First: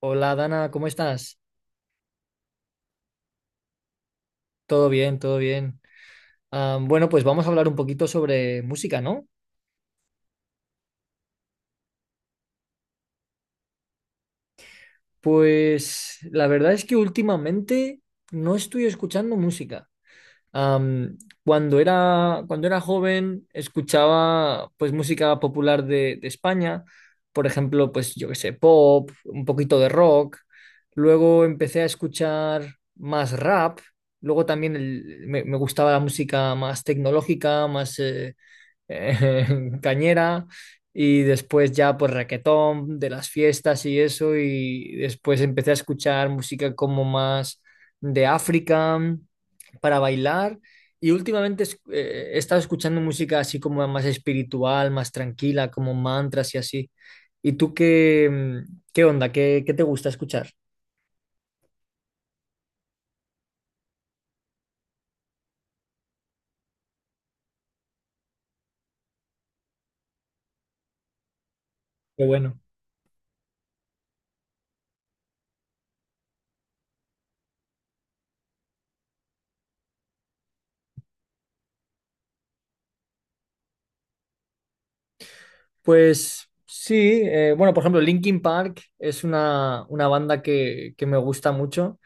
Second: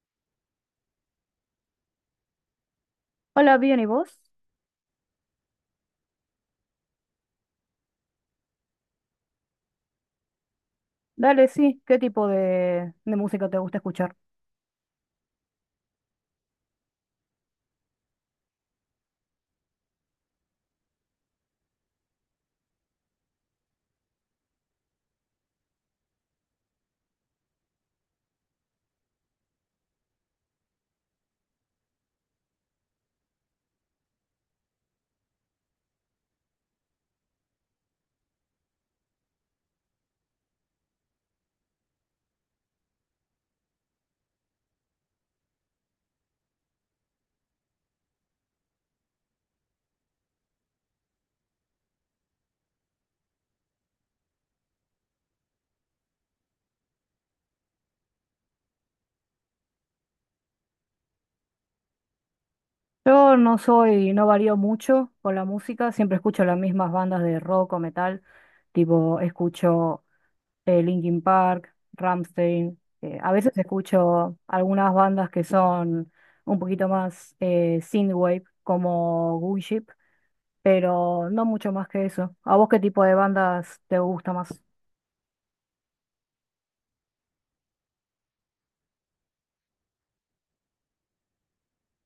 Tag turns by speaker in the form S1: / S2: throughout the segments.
S1: Hola, Dana, ¿cómo estás?
S2: Hola, bien, ¿y vos?
S1: Todo bien, todo bien. Pues vamos a hablar un poquito sobre música, ¿no?
S2: Dale, sí, ¿qué tipo de música te gusta escuchar?
S1: Pues la verdad es que últimamente no estoy escuchando música. Am, cuando era joven escuchaba pues música popular de España, por ejemplo, pues yo qué sé, pop, un poquito de rock. Luego empecé a escuchar más rap. Luego también me gustaba la música más tecnológica, más... eh, cañera, y después ya pues raquetón de las fiestas y eso, y después empecé a escuchar música como más de África para bailar. Y últimamente he estado escuchando música así como más espiritual, más tranquila, como mantras y así. ¿Y tú qué, qué onda? ¿ qué te gusta escuchar?
S2: Yo no soy, no varío mucho con la música, siempre escucho las mismas bandas de rock o metal, tipo escucho Linkin Park,
S1: Qué bueno.
S2: Rammstein, a veces escucho algunas bandas que son un poquito más synthwave, como Gunship, pero no mucho más que eso. ¿A vos qué tipo de bandas te gusta más?
S1: Pues sí, bueno, por ejemplo, Linkin Park es una banda que me gusta mucho.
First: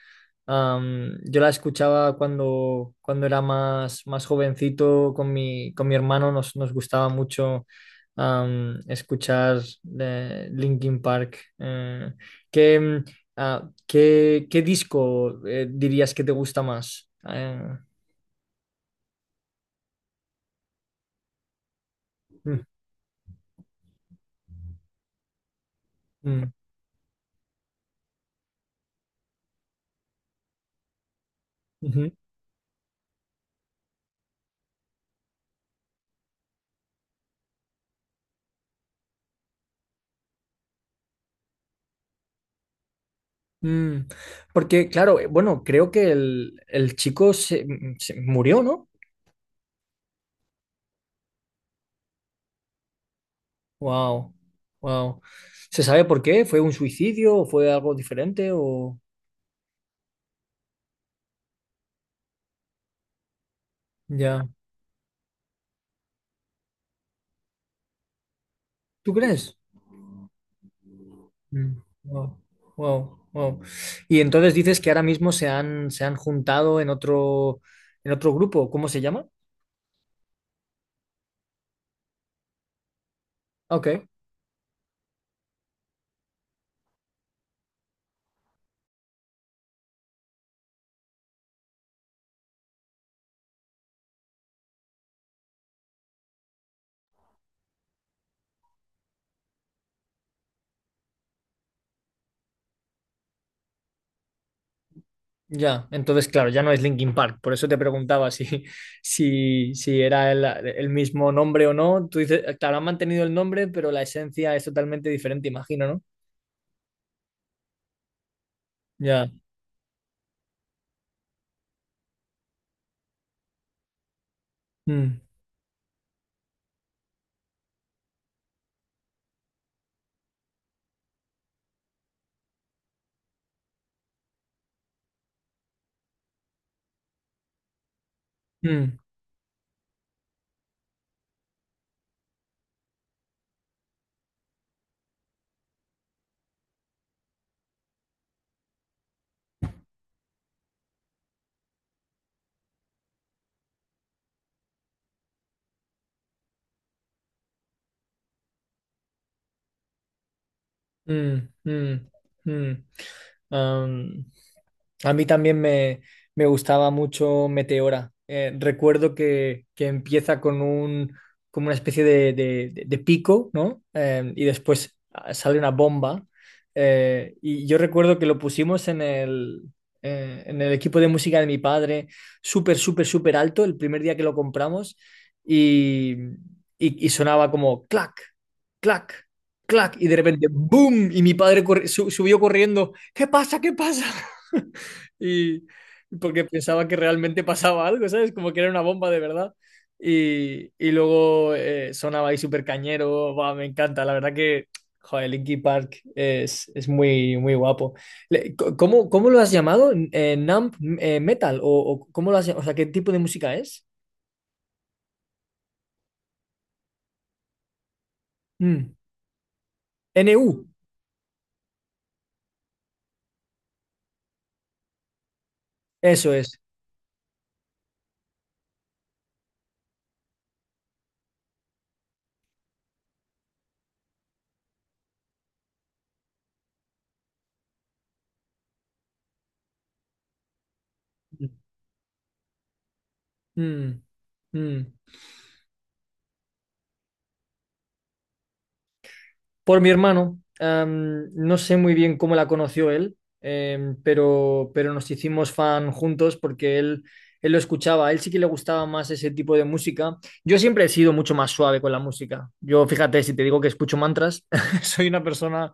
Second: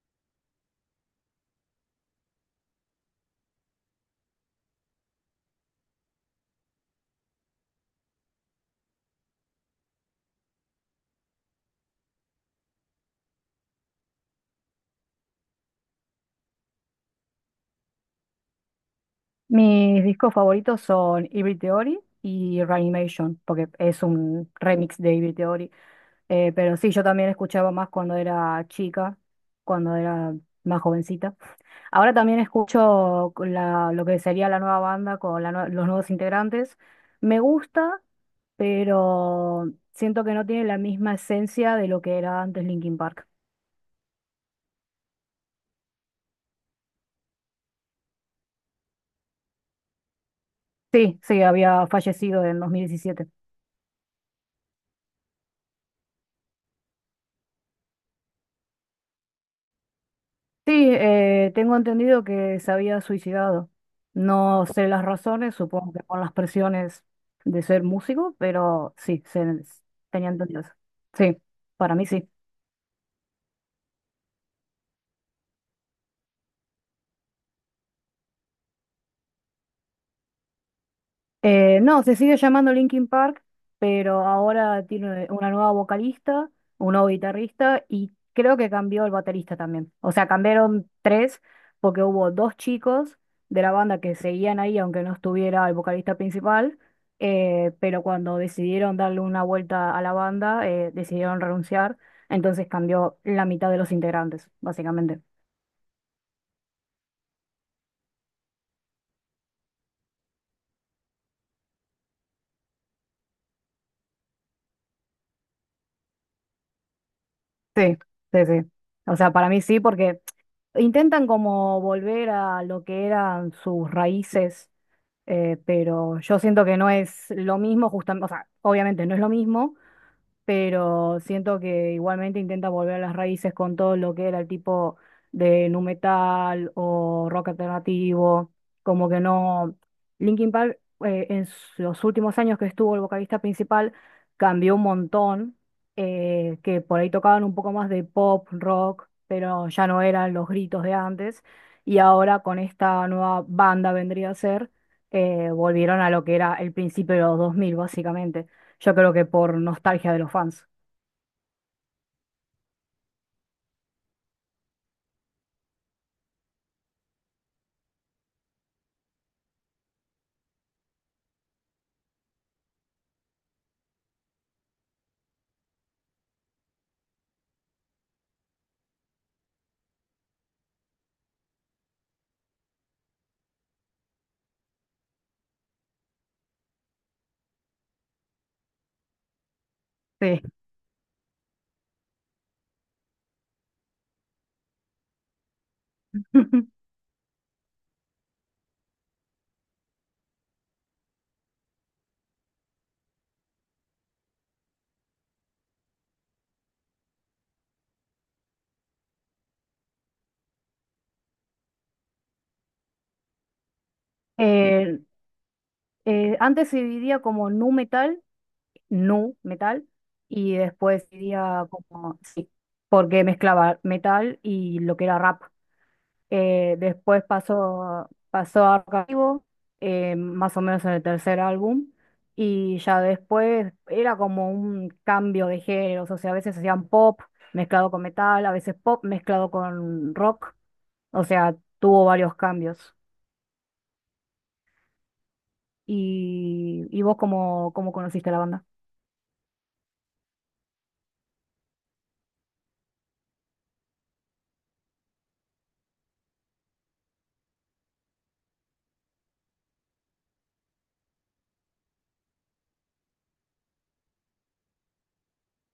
S1: Yo la escuchaba cuando era más jovencito con con mi hermano. Nos, nos gustaba mucho escuchar Linkin Park. ¿Qué, mm, ah, qué, qué disco dirías que te gusta más?
S2: Mis discos favoritos son Hybrid Theory y
S1: Mm,
S2: Reanimation, porque es un remix de Hybrid Theory.
S1: mm,
S2: Pero sí, yo también escuchaba más cuando era chica, cuando era más jovencita.
S1: Ujú.
S2: Ahora también escucho lo que sería la nueva banda con los nuevos integrantes. Me gusta, pero siento que no tiene la misma esencia de lo que era antes Linkin Park.
S1: Mm. Porque claro, bueno, creo que el chico se murió, ¿no?
S2: Sí, sí, había fallecido en 2017.
S1: Wow, wow. ¿Se sabe por qué? ¿Fue un suicidio o fue algo diferente o...?
S2: Sí, tengo entendido que se había suicidado.
S1: Ya.
S2: No sé las razones, supongo que por las presiones de ser músico, pero
S1: ¿Tú crees?
S2: tenía entendido eso. Sí,
S1: Mm.
S2: para mí sí.
S1: Wow, wow, wow. Y entonces dices que ahora mismo se han juntado en otro grupo. ¿Cómo se llama?
S2: No, se sigue llamando Linkin Park,
S1: Ok,
S2: pero ahora tiene una nueva vocalista, un nuevo guitarrista y creo que cambió el baterista también. O sea, cambiaron tres porque hubo dos chicos de la banda que seguían ahí, aunque no estuviera el vocalista principal, pero cuando decidieron darle una vuelta a la banda, decidieron renunciar, entonces cambió la mitad de los integrantes, básicamente.
S1: ya. Entonces, claro, ya no es Linkin Park. Por eso te preguntaba si, si era el mismo nombre o no. Tú dices, claro, han mantenido el nombre, pero la esencia es totalmente diferente, imagino, ¿no?
S2: Sí, sí, sí. O
S1: Ya.
S2: sea, para mí sí, porque... Intentan como volver a lo que eran sus raíces,
S1: Mm,
S2: pero yo siento que no es lo mismo, justamente, o sea, obviamente no es lo mismo, pero siento que igualmente intenta volver a las raíces con todo lo que era el tipo de nu metal o rock alternativo,
S1: mm.
S2: como que no. Linkin Park los últimos años que estuvo el vocalista principal cambió un montón, que por ahí tocaban un poco más de pop, rock, pero ya no eran los gritos de antes, y ahora con esta nueva banda vendría a ser, volvieron a lo que era el principio de los 2000 básicamente. Yo creo que por nostalgia de los fans.
S1: Mm, mm, mm. Am, a mí también me gustaba mucho Meteora. Recuerdo que empieza con un, como una especie de pico, ¿no? Y después ah, sale una bomba. Y yo recuerdo que lo pusimos en en el equipo de música de mi padre, súper, súper, súper alto, el primer día que lo compramos. Y, y sonaba como clac, clac, clac, y de
S2: Sí.
S1: repente, ¡boom! Y mi padre subió corriendo. ¿Qué pasa? ¿Qué pasa? Y porque pensaba que realmente pasaba algo, ¿sabes? Como que era una bomba de verdad. Y luego sonaba ahí súper cañero. Buah, me encanta, la verdad que joder, Linkin Park es muy, muy guapo. ¿ cómo lo has llamado? ¿Numb Metal? O cómo lo has o sea, qué tipo de música es?
S2: Eh, Antes se dividía como
S1: Mm.
S2: nu metal,
S1: N
S2: y
S1: U
S2: después se dividía como, sí, porque mezclaba metal y lo que era rap.
S1: eso es.
S2: Después pasó a Archivo, más o menos en el tercer álbum, y ya después era como un cambio de géneros, o sea, a veces hacían pop mezclado con metal, a veces pop mezclado con rock, o sea, tuvo varios cambios.
S1: Mm. Mm.
S2: Y vos cómo, cómo conociste la banda.
S1: Por mi hermano. No sé muy bien cómo la conoció él. Pero nos hicimos fan juntos porque él lo escuchaba. A él sí que le gustaba más ese tipo de música. Yo siempre he sido mucho más suave con la música. Yo, fíjate, si te digo que escucho mantras, soy una persona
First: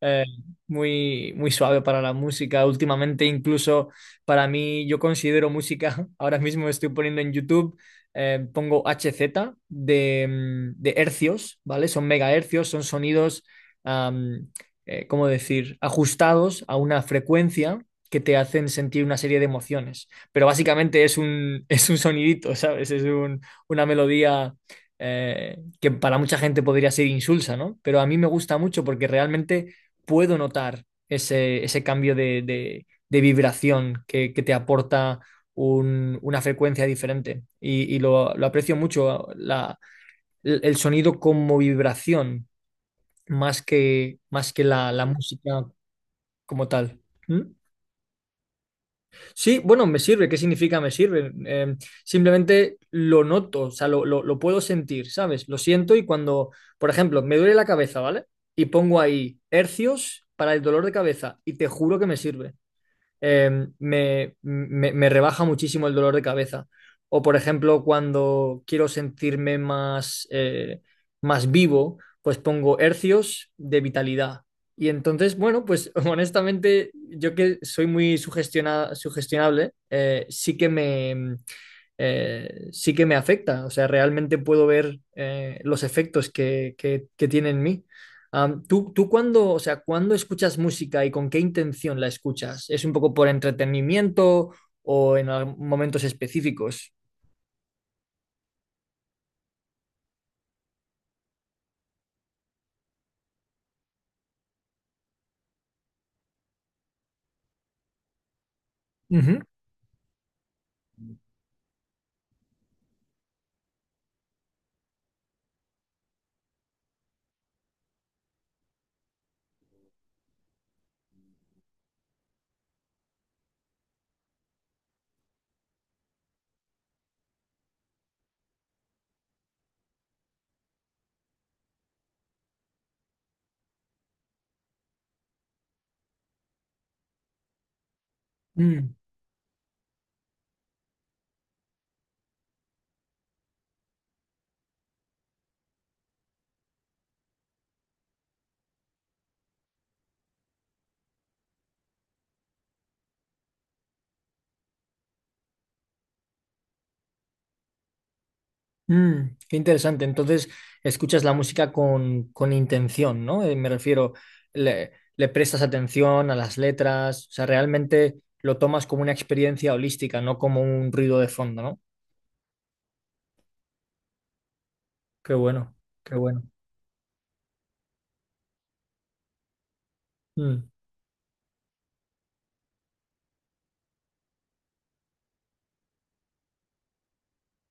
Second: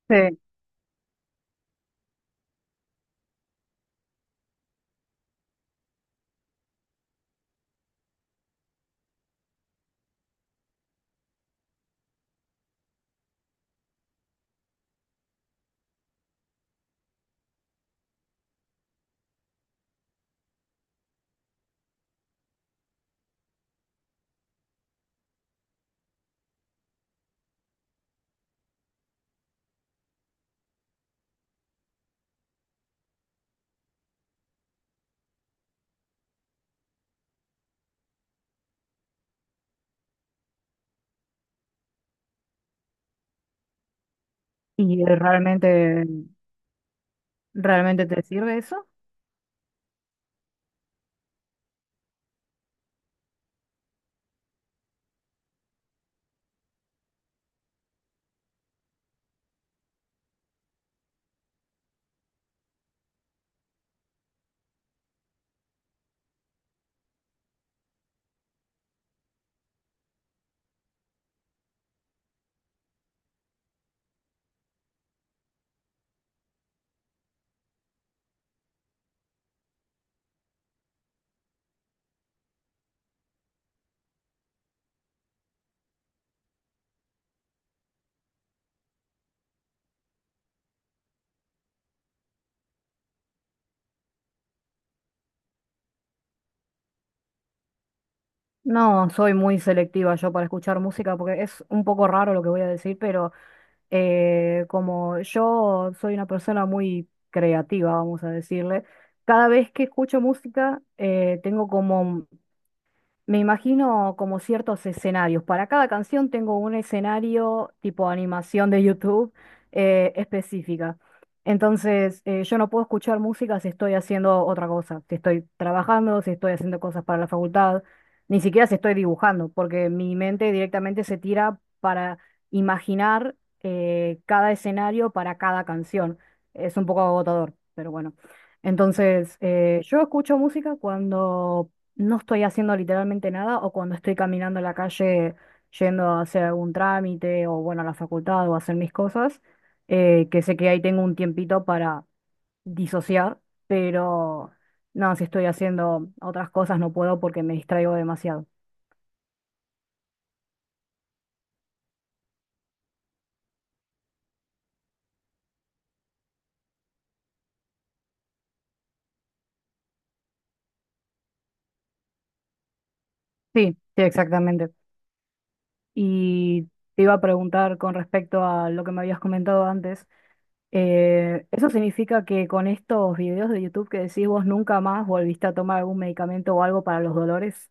S1: eh,
S2: Sí.
S1: muy, muy suave para la música. Últimamente, incluso para mí, yo considero música, ahora mismo estoy poniendo en YouTube pongo HZ de hercios, ¿vale? Son megahercios, son sonidos, am, ¿cómo decir?, ajustados a una frecuencia que te hacen sentir una serie de emociones. Pero básicamente es un, es un sonidito, ¿sabes? Una melodía que para mucha gente podría ser insulsa, ¿no? Pero a mí me gusta mucho porque realmente puedo notar ese, ese cambio de vibración que te aporta una frecuencia diferente. Y lo aprecio mucho, el sonido como vibración, más que
S2: ¿Y
S1: la música
S2: realmente,
S1: como tal. ¿Mm?
S2: realmente te sirve eso?
S1: Sí, bueno, me sirve. ¿Qué significa me sirve? Simplemente lo noto, o sea, lo puedo sentir, ¿sabes? Lo siento. Y cuando, por ejemplo, me duele la cabeza, ¿vale? Y pongo ahí hercios para el dolor de cabeza y te juro que me sirve. Me rebaja muchísimo el dolor de cabeza. O, por ejemplo, cuando quiero sentirme más, más vivo, pues pongo hercios de vitalidad. Y entonces, bueno, pues honestamente, yo que soy muy sugestionable, sí que me afecta. O sea, realmente puedo ver los efectos que tiene en mí. ¿ tú cuándo, o sea, cuándo escuchas música y con qué intención la escuchas? ¿Es un poco por entretenimiento o en momentos específicos?
S2: No, soy muy selectiva yo para escuchar música porque es un poco raro lo que voy a decir, pero como yo soy una persona muy creativa, vamos a decirle,
S1: Ujú.
S2: cada vez que escucho música tengo como Me imagino como ciertos escenarios. Para cada canción tengo un escenario tipo animación de YouTube específica. Entonces, yo no puedo escuchar música si estoy haciendo otra cosa, si estoy trabajando, si estoy haciendo cosas para la facultad, ni siquiera si estoy dibujando, porque mi mente directamente se tira para imaginar cada escenario para cada canción. Es un poco agotador, pero bueno.
S1: Mm,
S2: Entonces, yo escucho música cuando no estoy haciendo literalmente nada o cuando estoy caminando en la calle yendo a hacer algún trámite o bueno, a la facultad o a hacer mis cosas, que sé que ahí tengo un tiempito para disociar, pero no, si estoy haciendo otras cosas no puedo porque me distraigo demasiado.
S1: mm, qué interesante. Entonces, escuchas la música con intención, ¿no? Me refiero, le prestas atención a las letras, o sea, realmente lo tomas como una experiencia holística, no como un ruido de fondo, ¿no?
S2: Sí, sí, exactamente.
S1: Qué bueno, qué bueno.
S2: Y te iba a preguntar con respecto a lo que me habías comentado antes.
S1: Mm.
S2: ¿Eso significa que con estos videos de YouTube que decís vos nunca más volviste a tomar algún medicamento o algo para los dolores?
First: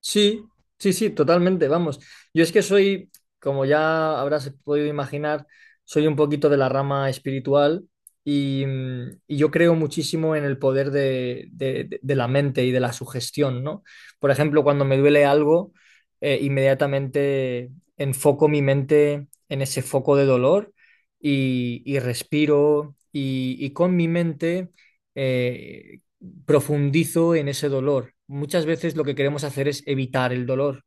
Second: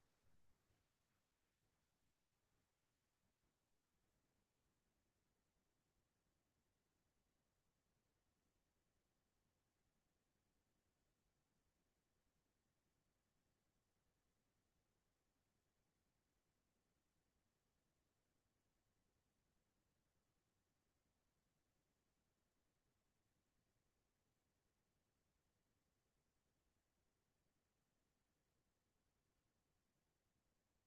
S1: Sí, sí, sí, totalmente, vamos. Yo es que soy, como ya habrás podido imaginar, soy un poquito de la rama espiritual y, mm, y yo creo muchísimo en el poder de la mente y de la sugestión, ¿no? Por ejemplo, cuando me duele algo, inmediatamente enfoco mi mente en ese foco de dolor, y respiro, y con mi mente... eh, profundizo en ese dolor. Muchas veces lo que queremos hacer es evitar el dolor,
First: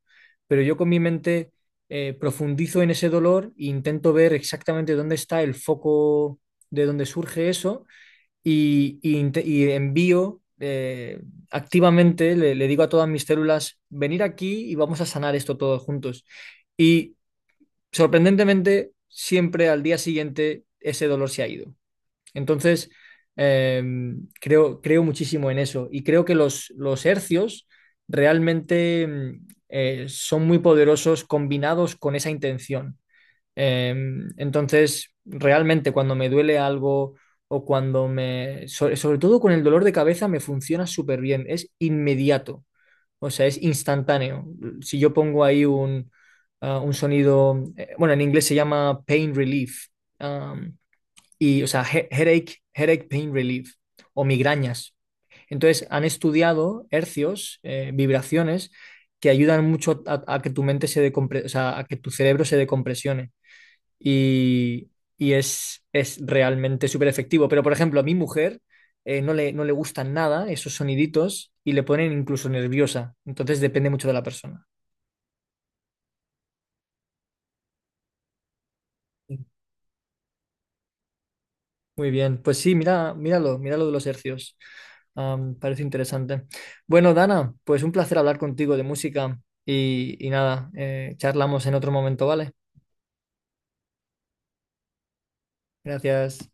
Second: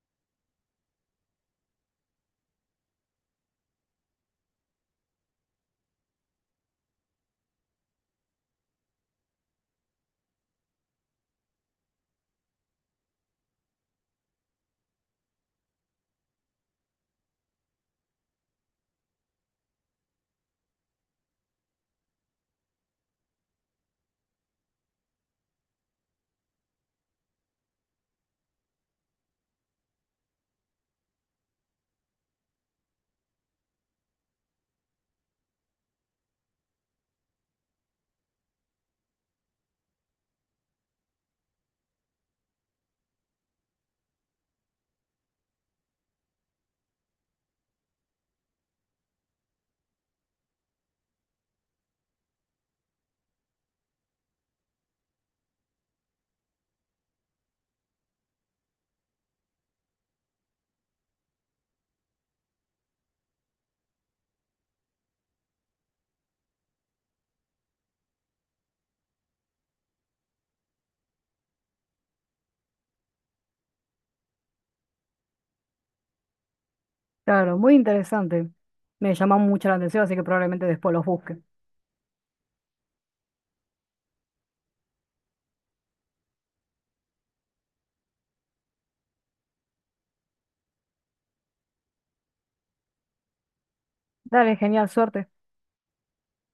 S1: pero yo con mi mente profundizo en ese dolor e intento ver exactamente dónde está el foco, de dónde surge eso. Y, y envío activamente, le digo a todas mis células, venir aquí y vamos a sanar esto todos juntos. Y, sorprendentemente, siempre al día siguiente ese dolor se ha ido. Entonces, eh, creo muchísimo en eso, y creo que los hercios realmente son muy poderosos combinados con esa intención. Eh, entonces, realmente cuando me duele algo o cuando me... sobre todo con el dolor de cabeza me funciona súper bien, es inmediato, o sea, es instantáneo. Si yo pongo ahí un sonido, bueno, en inglés se llama pain relief y, o sea, headache, headache pain relief o migrañas. Entonces, han estudiado hercios, vibraciones, que ayudan mucho a que tu mente se decompre, o sea, a que tu cerebro se decompresione. Y, y es realmente súper efectivo. Pero, por ejemplo, a mi mujer no le gustan nada esos soniditos y le ponen incluso nerviosa. Entonces, depende mucho de la persona.
S2: Claro, muy interesante. Me llama mucho la atención, así que probablemente después los busque.
S1: Muy bien, pues sí, mira, míralo, míralo de los hercios. Parece interesante. Bueno, Dana, pues un placer hablar contigo de música. Y nada, charlamos en otro momento, ¿vale?
S2: Dale, genial, suerte.
S1: Gracias.